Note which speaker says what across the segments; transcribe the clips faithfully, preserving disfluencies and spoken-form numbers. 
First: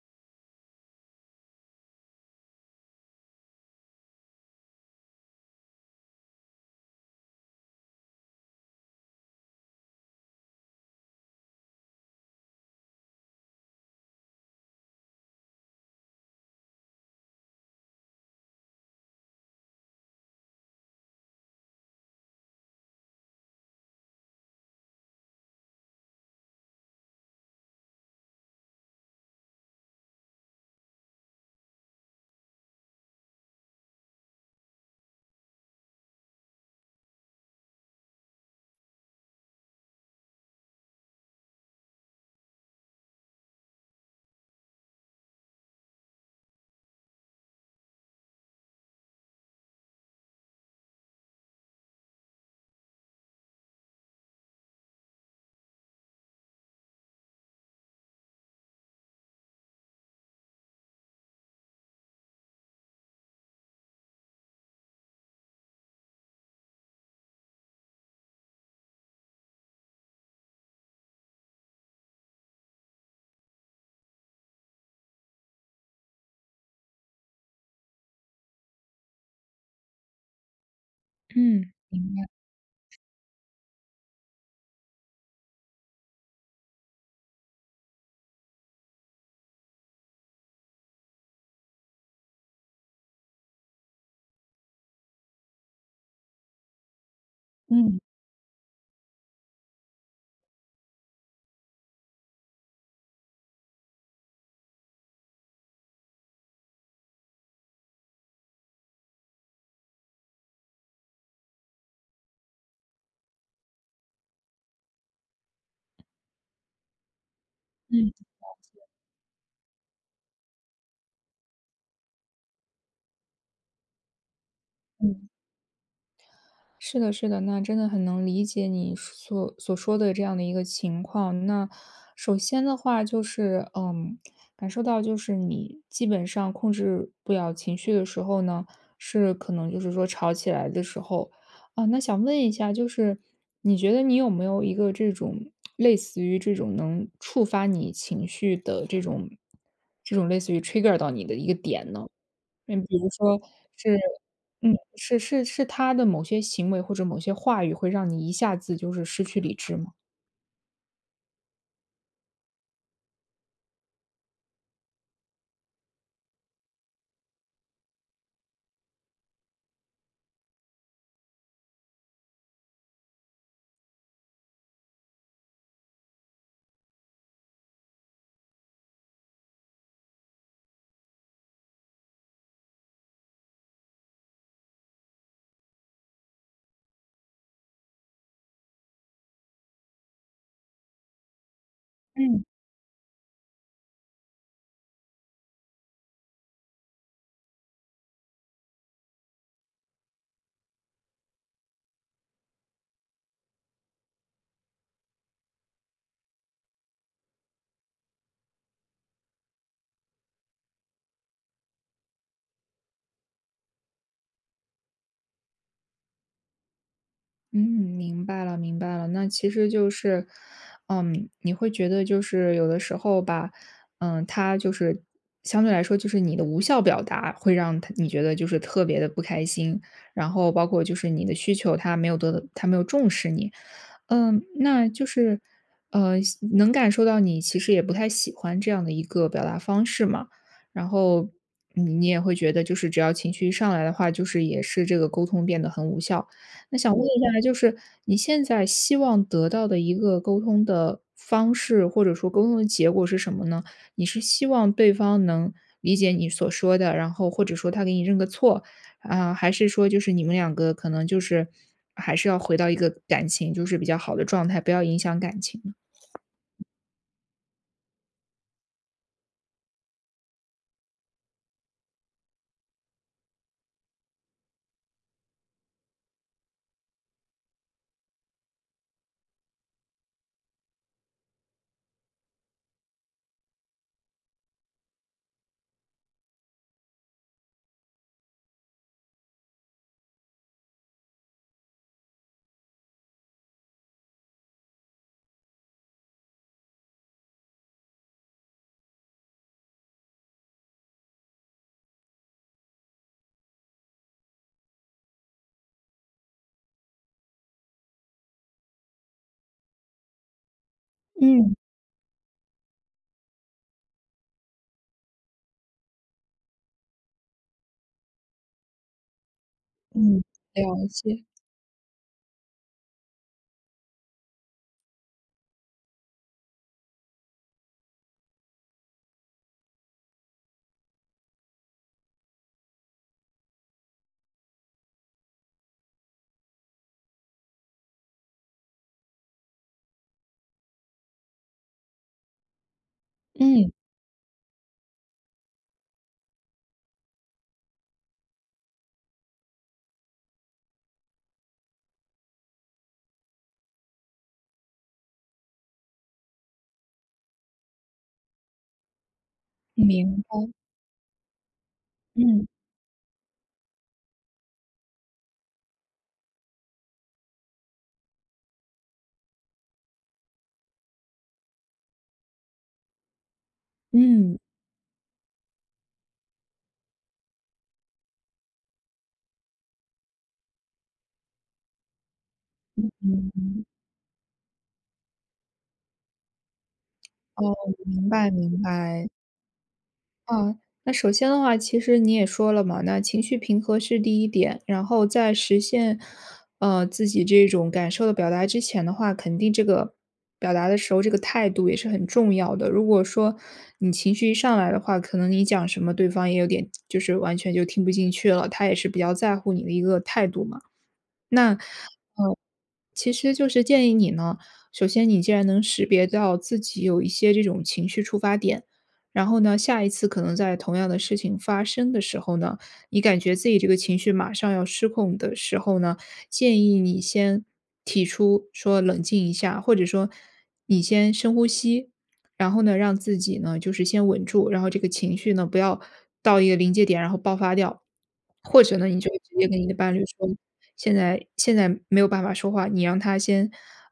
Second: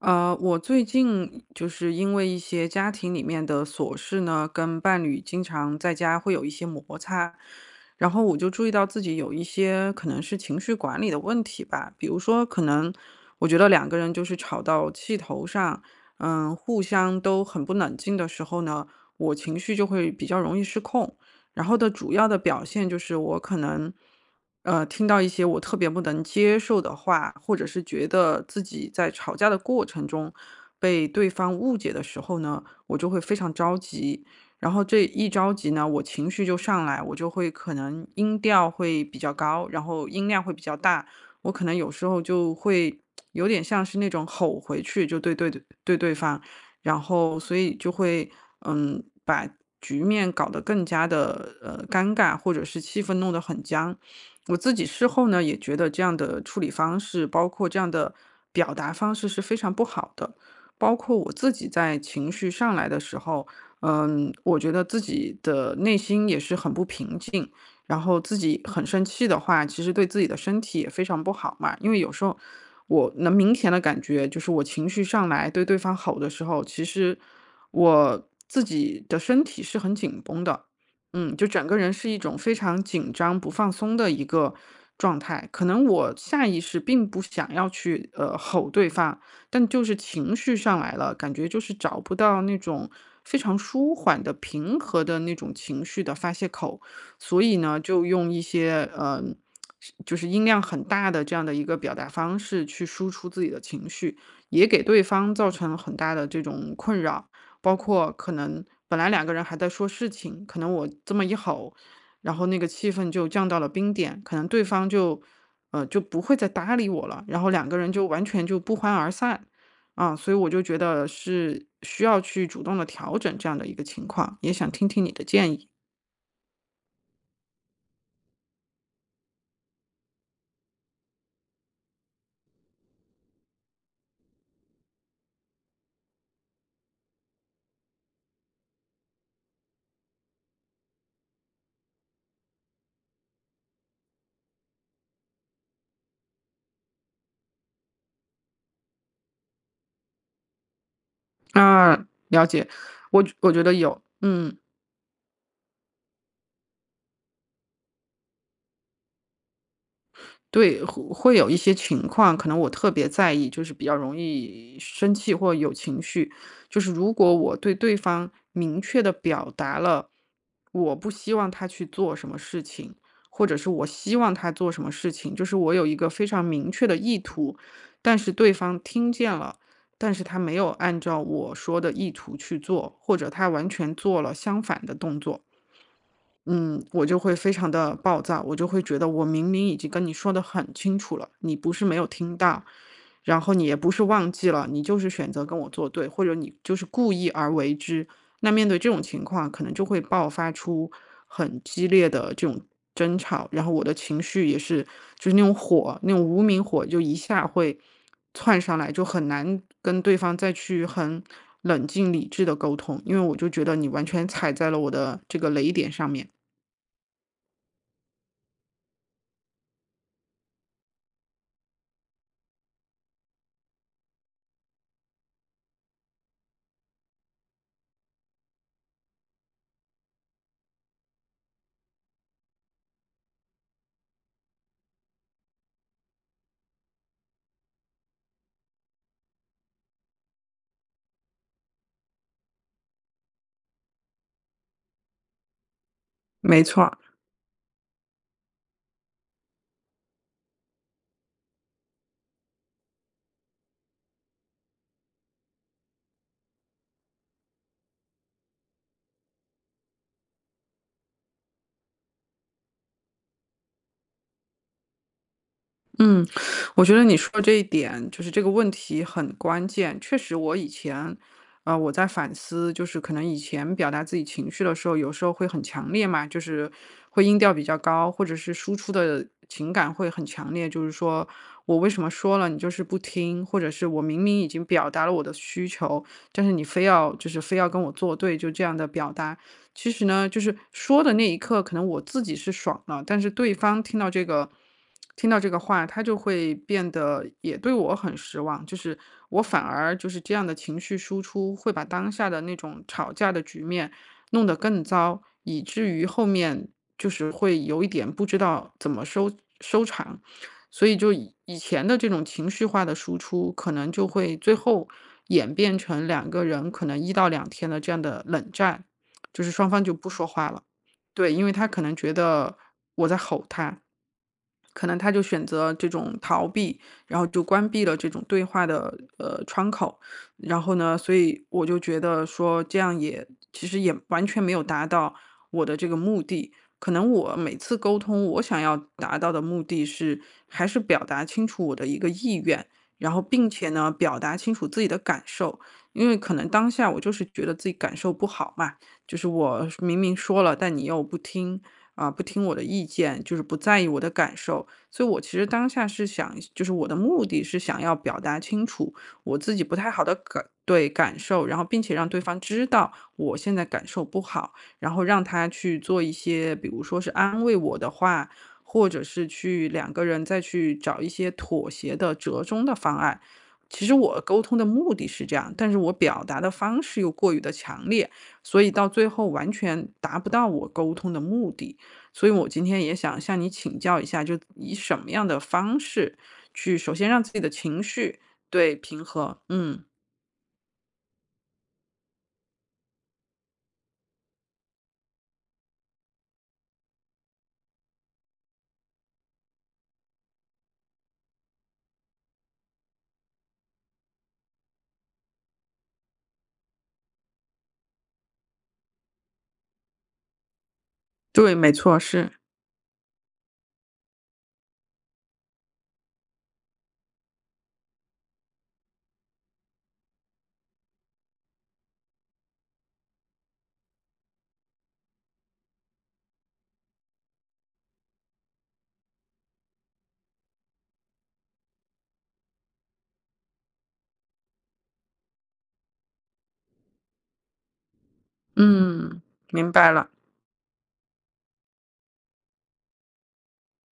Speaker 1: 呃，我最近就是因为一些家庭里面的琐事呢，跟伴侣经常在家会有一些摩擦，然后我就注意到自己有一些可能是情绪管理的问题吧。比如说可能我觉得两个人就是吵到气头上，嗯，互相都很不冷静的时候呢，我情绪就会比较容易失控。然后的主要的表现就是我可能。呃，听到一些我特别不能接受的话，或者是觉得自己在吵架的过程中被对方误解的时候呢，我就会非常着急。然后这一着急呢，我情绪就上来，我就会可能音调会比较高，然后音量会比较大，我可能有时候就会有点像是那种吼回去，就对对对对方。然后所以就会嗯把局面搞得更加的呃尴尬，或者是气氛弄得很僵。我自己事后呢，也觉得这样的处理方式，包括这样的表达方式是非常不好的。包括我自己在情绪上来的时候，嗯，我觉得自己的内心也是很不平静，然后自己很生气的话，其实对自己的身体也非常不好嘛。因为有时候我能明显的感觉，就是我情绪上来对对方吼的时候，其实我自己的身体是很紧绷的。嗯，就整
Speaker 2: 嗯。
Speaker 1: 个人
Speaker 2: 明
Speaker 1: 是一
Speaker 2: 白，
Speaker 1: 种非常紧张、不放松的一个状态。可能我下意识并不想要去呃吼对方，但就是情绪上来了，感觉就是找不到那种非常舒缓的、平和的那种情绪的发泄口。所以呢，
Speaker 2: 嗯，
Speaker 1: 就用一些呃，是就是音量很大的这样的一个表达方式去输出自己的情绪，也给对方造成了很大的这种困扰。包括可能本来两个人还在说事情，可能我这么一吼，然后那个气氛就降到了冰点。可能对方就，呃，就不会再搭理我了，然后两个人就
Speaker 2: 嗯，
Speaker 1: 完全就不欢而散。啊，所以我就觉得是需要去主动的调整这样的一个情况，也想听听你的
Speaker 2: 嗯。
Speaker 1: 建议。
Speaker 2: 是的是的，那真的很能理解你所所说的这样的一个情况。那首先的话就是，嗯，感受到就是你基本上控制不了情绪的时候呢，是可能就是说吵起来的时候。啊，那想问一下，就是你觉得你有没有一个这种类似于这种能触发你情绪的这种这种类似于 trigger 到你的一个点呢？
Speaker 1: 啊，了解。
Speaker 2: 嗯，比如
Speaker 1: 我
Speaker 2: 说
Speaker 1: 我觉得
Speaker 2: 是
Speaker 1: 有，嗯。
Speaker 2: 嗯，是是是他的某些行为或者某些话语会让你一下子就是失去理智吗？
Speaker 1: 对，会会有一些情况，可能我特别在意，就是比较容易生气或有情绪。就是如果我对对方明确的表达了，我不希望他去做什么事情，或者是我希望他做什么事情，就是我有一个非常明确的意图，但是对方听见了，但是他没有按照我说的意图去做，或者他完全做了相反的动作。嗯，我就会非常的暴躁，我就会觉得我明明已经跟你说的很清楚了，你不是没有听
Speaker 2: 嗯。
Speaker 1: 到，然后你也不是忘记了，你就是选择跟我作对，或者你就是故意而为之。那面对这种情况，可能就会爆发出很激烈的这种争吵，然后我的情绪也是就是那种火，那种无名火就一下会窜上来，就很难跟对方再去很冷静理智的沟通，因为我就觉得你完全踩在了我的这个雷点上面。
Speaker 2: 嗯，明白了明白了。那其实就是，嗯，你会觉得就是有的时候吧，嗯，他就是相对来说就是你的无效表达会让他你觉得就是特别的不开心，然后包括就是你的需求他没有得到他没有重视你。嗯，那就是，呃，能感受到你其实也不太喜欢这样的一个表达方式嘛。然后你你也会觉得，就是只要情绪一上来的话，就是也是这个沟通变得很无效。
Speaker 1: 没
Speaker 2: 那
Speaker 1: 错
Speaker 2: 想
Speaker 1: 儿。
Speaker 2: 问嗯一下，就是你现在希望得到的一个沟通的方式，或者说沟通的结果是什么呢？你是希望对方能理解你所说的，然后或者说他给你认个错，啊，还是说就是你们两个可能就是还是要回到一个感情就是比较好的状态，不要影响感情呢？
Speaker 1: 嗯，我觉得你说的这一点，就是这个问题很关键。确实，我以前，呃，我在反思，就是可能以前表达自己情绪的时候，有时候会很强烈嘛，就是会音调比较高，或者是输出的情感会很强烈，就是说我为什么说了你就是不听，或者是我明明已经表达了我的需求，但是你非要就是非要跟我作对，就这样的表达。其实呢，就是说的那一刻，可能我自己是爽了，但是对方听到这个听到这个话，他就会变得也对我很失望。就是我反而就是这样的情绪输出，会把当下的那种吵架的局面弄得更糟，以至于后面就是会有一点不知道怎么收收场。所以就以
Speaker 2: 嗯
Speaker 1: 以前的这种情绪化的输出，可能就会最后演变成两个人可能一到两天的这样的冷战。就是双方就不
Speaker 2: 嗯，
Speaker 1: 说话了。
Speaker 2: 了解，
Speaker 1: 对，因为他可能觉得我在吼他，可能他就选择这种逃避，然后就关闭了这种对话的呃窗口。然后呢，所以我就觉得说这样也其实也完全没有达到我的这个目的。可能我每次沟通，我想要达到的目的是还是表达清楚我的一个意愿，然后并且
Speaker 2: 嗯，
Speaker 1: 呢表达清楚自己的感受，因为可能当下我就是觉得自己感受不好嘛，就是我明明说了，但你又不听啊、不听我的意见，就是不在意我的感受。所以我其实当下是想，就是我的目的是想要表达清楚我自己不太好的
Speaker 2: 明
Speaker 1: 感
Speaker 2: 白，
Speaker 1: 对感受，然后并且让对方
Speaker 2: 嗯
Speaker 1: 知道我现在感受不好，然后让他去做一些，比如说是安慰我的话。或者是去两个人再去找一些妥协的折中的方案，其实我
Speaker 2: 嗯，
Speaker 1: 沟通的目的是这样，但是我表达的方式又过于的强烈，所以到最后完全达不到我沟通的目的。所以我今天也想向你请教一下，就以什么样的方式去首先让自己的
Speaker 2: 哦，
Speaker 1: 情
Speaker 2: 明
Speaker 1: 绪，
Speaker 2: 白明
Speaker 1: 对，平
Speaker 2: 白。
Speaker 1: 和。嗯，
Speaker 2: 啊，那首先的话，其实你也说了嘛，那情绪平和是第一点，然后在实现，呃，自己这种感受的表达之前的话，肯定这个表达的时候，这个态度也是很重要的。如果说你情绪一上来的话，可能你讲什么，对方也有点就是完全就听不进去了，他也是比较在乎你的一个态度嘛。那，
Speaker 1: 对，没错，是，
Speaker 2: 呃，其实就是建议你呢，首先你既然能识别到自己有一些这种情绪触发点，然后呢，下一次可能在同样的事情发生的时候呢，你感觉自己这个情绪马上要失控的时候呢，建议你先提出说冷静一下，或者说你先深呼吸，然后呢，让自己呢，就是先稳住，然后这个情绪呢，不要到一个临界点，然后爆发掉。或者呢，你就
Speaker 1: 嗯，
Speaker 2: 直接跟你
Speaker 1: 明
Speaker 2: 的
Speaker 1: 白
Speaker 2: 伴侣
Speaker 1: 了。
Speaker 2: 说，现在现在没有办法说话，你让他先，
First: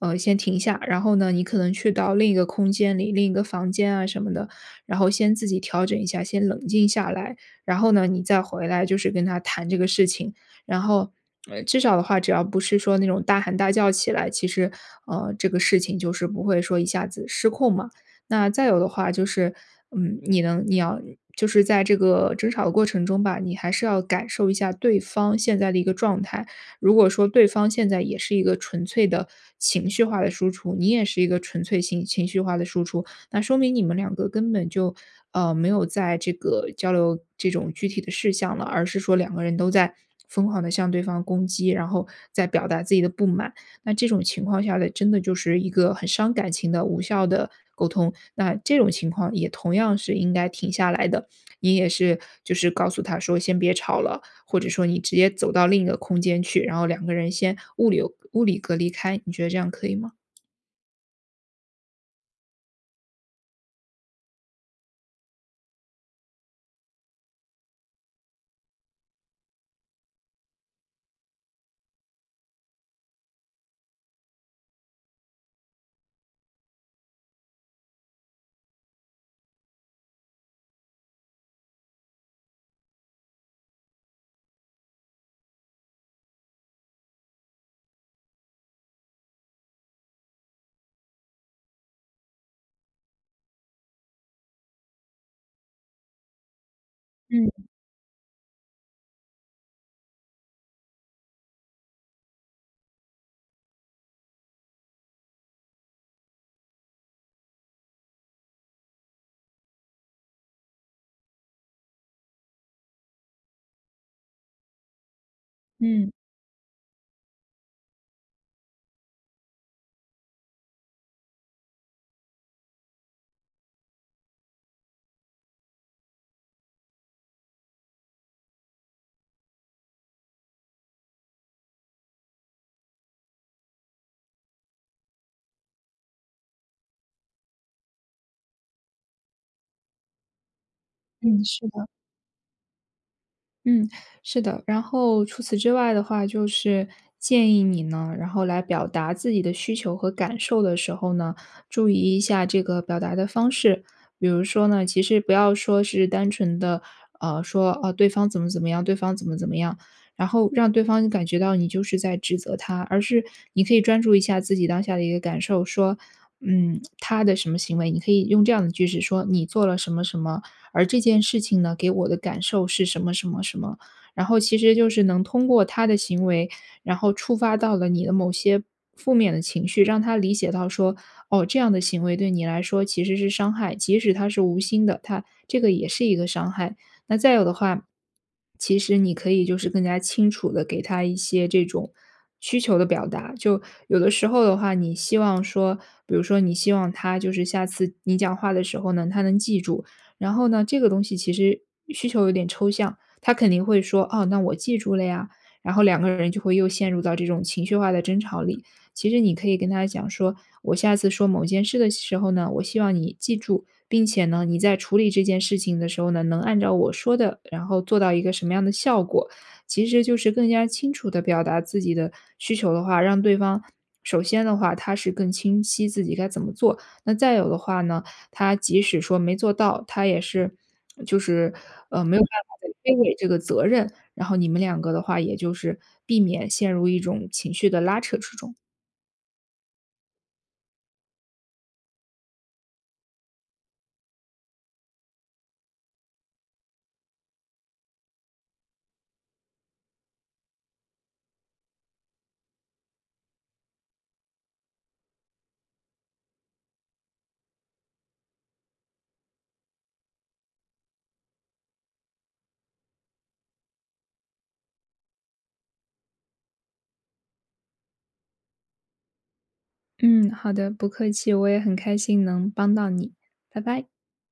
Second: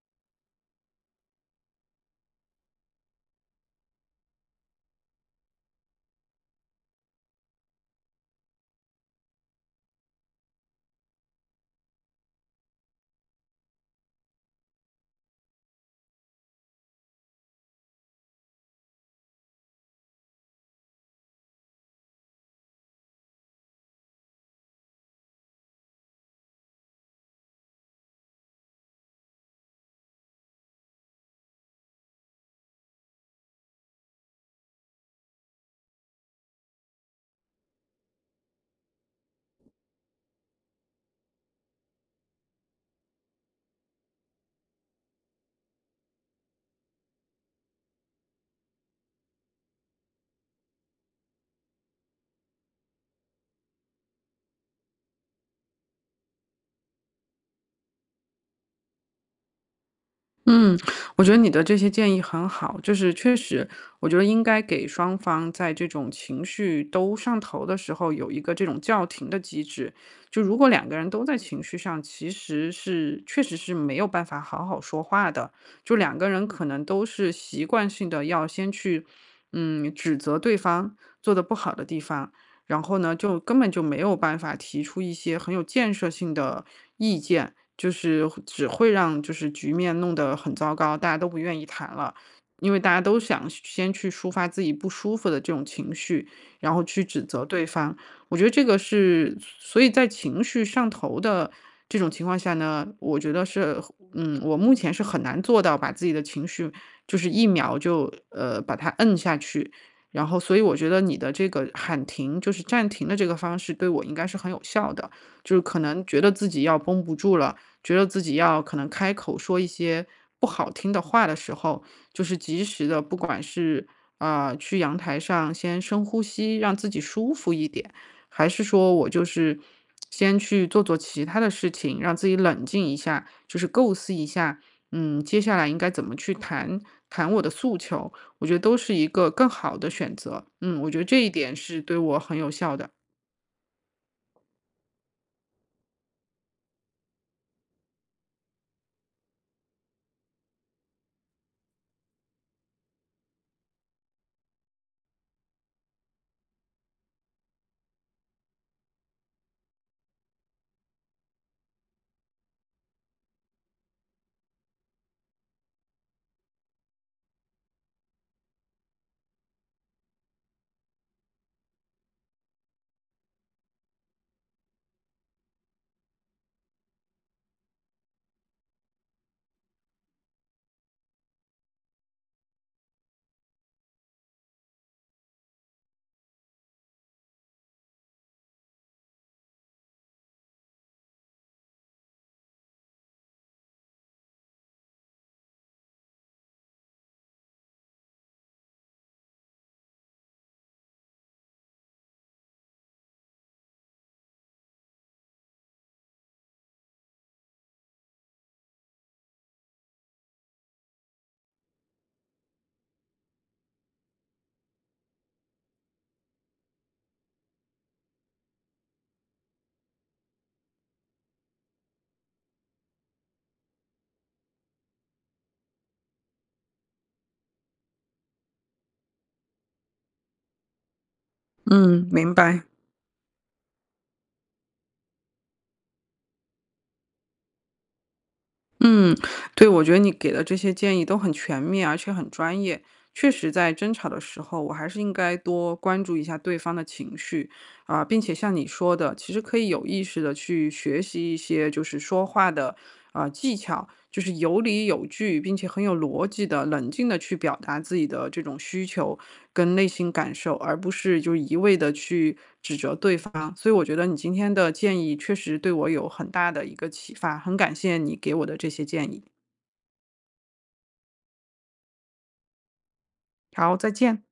Speaker 2: 呃，先停下，然后呢，你可能去到另一个空间里，另一个房间啊什么的，然后先自己调整一下，先冷静下来，然后呢，你再回来就是跟他谈这个事情，然后。呃，至少的话，只要不是说那种大喊大叫起来，其实，呃，这个事情就是不会说一下子失控嘛。那再有的话就是，嗯，你能你要就是在这个争吵的过程中吧，你还是要感受一下对方现在的一个状态。如果说对方现在也是一个纯粹的情绪化的输出，你也是一个纯粹情情绪化的输出，那说明你们两个根本就呃没有在这个交流这种具体的事项了，而是说两个人都在疯狂的向对方攻击，然后在表达自己的不满。那这种情况下的，真的就是一个很伤感情的无效的沟通。那这种情况也同样是应该停下来的，你也是就是告诉他说先别吵了，或者说你直接走到另一个空间去，然后两个人先物流物理隔离开，你觉得这样可以吗？
Speaker 1: 嗯，我觉得你的这些建议很好，就是确实，我觉得应该给双方在这种情绪都上头的时候有一个这种叫停的机制。就如果两个人都在情绪上，其实是确实是没有办法好好说话的。就两个人可能都是习惯性的要先去，嗯，指责对方做的不好的地方，然后呢，就根本就没有办法提出一些很有建设性的意见。就是只会让就是局面弄得很糟糕，大家都不愿意谈了。因为大家都想先去抒发自己不舒服的这种情绪，然后去指责
Speaker 2: 嗯
Speaker 1: 对方。我觉得这个是，所以在情绪上头的这种情况下呢，我觉得是，嗯，我目前是很难做到把自己的情绪就是一秒就呃把它摁下去。然后，所以我觉得你的这个喊停，就是暂停的这个方式，对我应该是很有效的。就是可能
Speaker 2: 嗯
Speaker 1: 觉得自己要绷不住了，觉得自己要可能开口说一些不好听的话的时候，就是及时的，不管是啊、呃去阳台上先深呼吸，让自己舒服一点，还是说我就是先去做做其他的事情，让自己冷静一下，就是构思一下，嗯，接下来应该怎么去谈谈我的诉求，我觉得都是一个更好的选择。嗯，我觉得这一
Speaker 2: 嗯，
Speaker 1: 点
Speaker 2: 是。
Speaker 1: 是对我很有效的。
Speaker 2: 嗯，是的。然后除此之外的话，就是建议你呢，然后来表达自己的需求和感受的时候呢，注意一下这个表达的方式。比如说呢，其实不要说是单纯的，呃，说啊、对方怎么怎么样，对方怎么怎么样，然后让对方感觉到你就是在指责他，而是你可以专注一下自己当下的一个感受，说，嗯，他的什么行为，你可以用这样的句式说，你做了什么什么，而这件事情呢，给我的感受是什么什么什么。然后其实就是能通过他的行为，然后触发到了你的某些负面的情绪，让他理解到说，哦，这样的行为对你来说其实是伤害，即使他是无心的，他这个也是一个伤害。那再有的话，其实你可以就是更加清楚的给他一些这种需求的表达。就有的时候的话，你希望说，比如说你希望他就是下次你讲话的时候呢，他能记住，然后呢，这个东西其实需求有点抽象，他肯定会说：“哦，那我记住了呀。”然后两个人就会又陷入到这种情绪化的争吵里。其实你可以跟他讲说：“我下次说某件事的时候呢，我希望你记住，并且呢，你在处理这件事情的时候呢，能按照我说的，然后做到一个什么样的效果。”其实就是更加清楚地表达自己的需求的话，让对方首先的话，他是更清晰自己该怎么做。那再有的话呢，他即使说没做到，他也是就是，呃，
Speaker 1: 嗯，
Speaker 2: 没有办
Speaker 1: 明
Speaker 2: 法
Speaker 1: 白。
Speaker 2: 再推诿这个责任，然后你们两个的话，也就是避免陷入一种情绪的拉扯之中。
Speaker 1: 嗯，对，我觉得你给的这些建议都很全面，而且很专业。确实，在争吵的时候，我还是应该多关注一下对方的情绪，啊，并且像你说的，其实可以有意识的去学习一些就是说话的，啊，技巧，就是有理有据，并且很有逻辑的、冷静的去表达自己的这种需求跟内心感受，而不是就一味的去指责对方。所以我觉得你今天的建议确实对我有很大的一个启发，很感谢你给我的这些建议。
Speaker 2: 嗯，好的，不客气，我也很开心能帮到你，拜
Speaker 1: 好，
Speaker 2: 拜。
Speaker 1: 再见。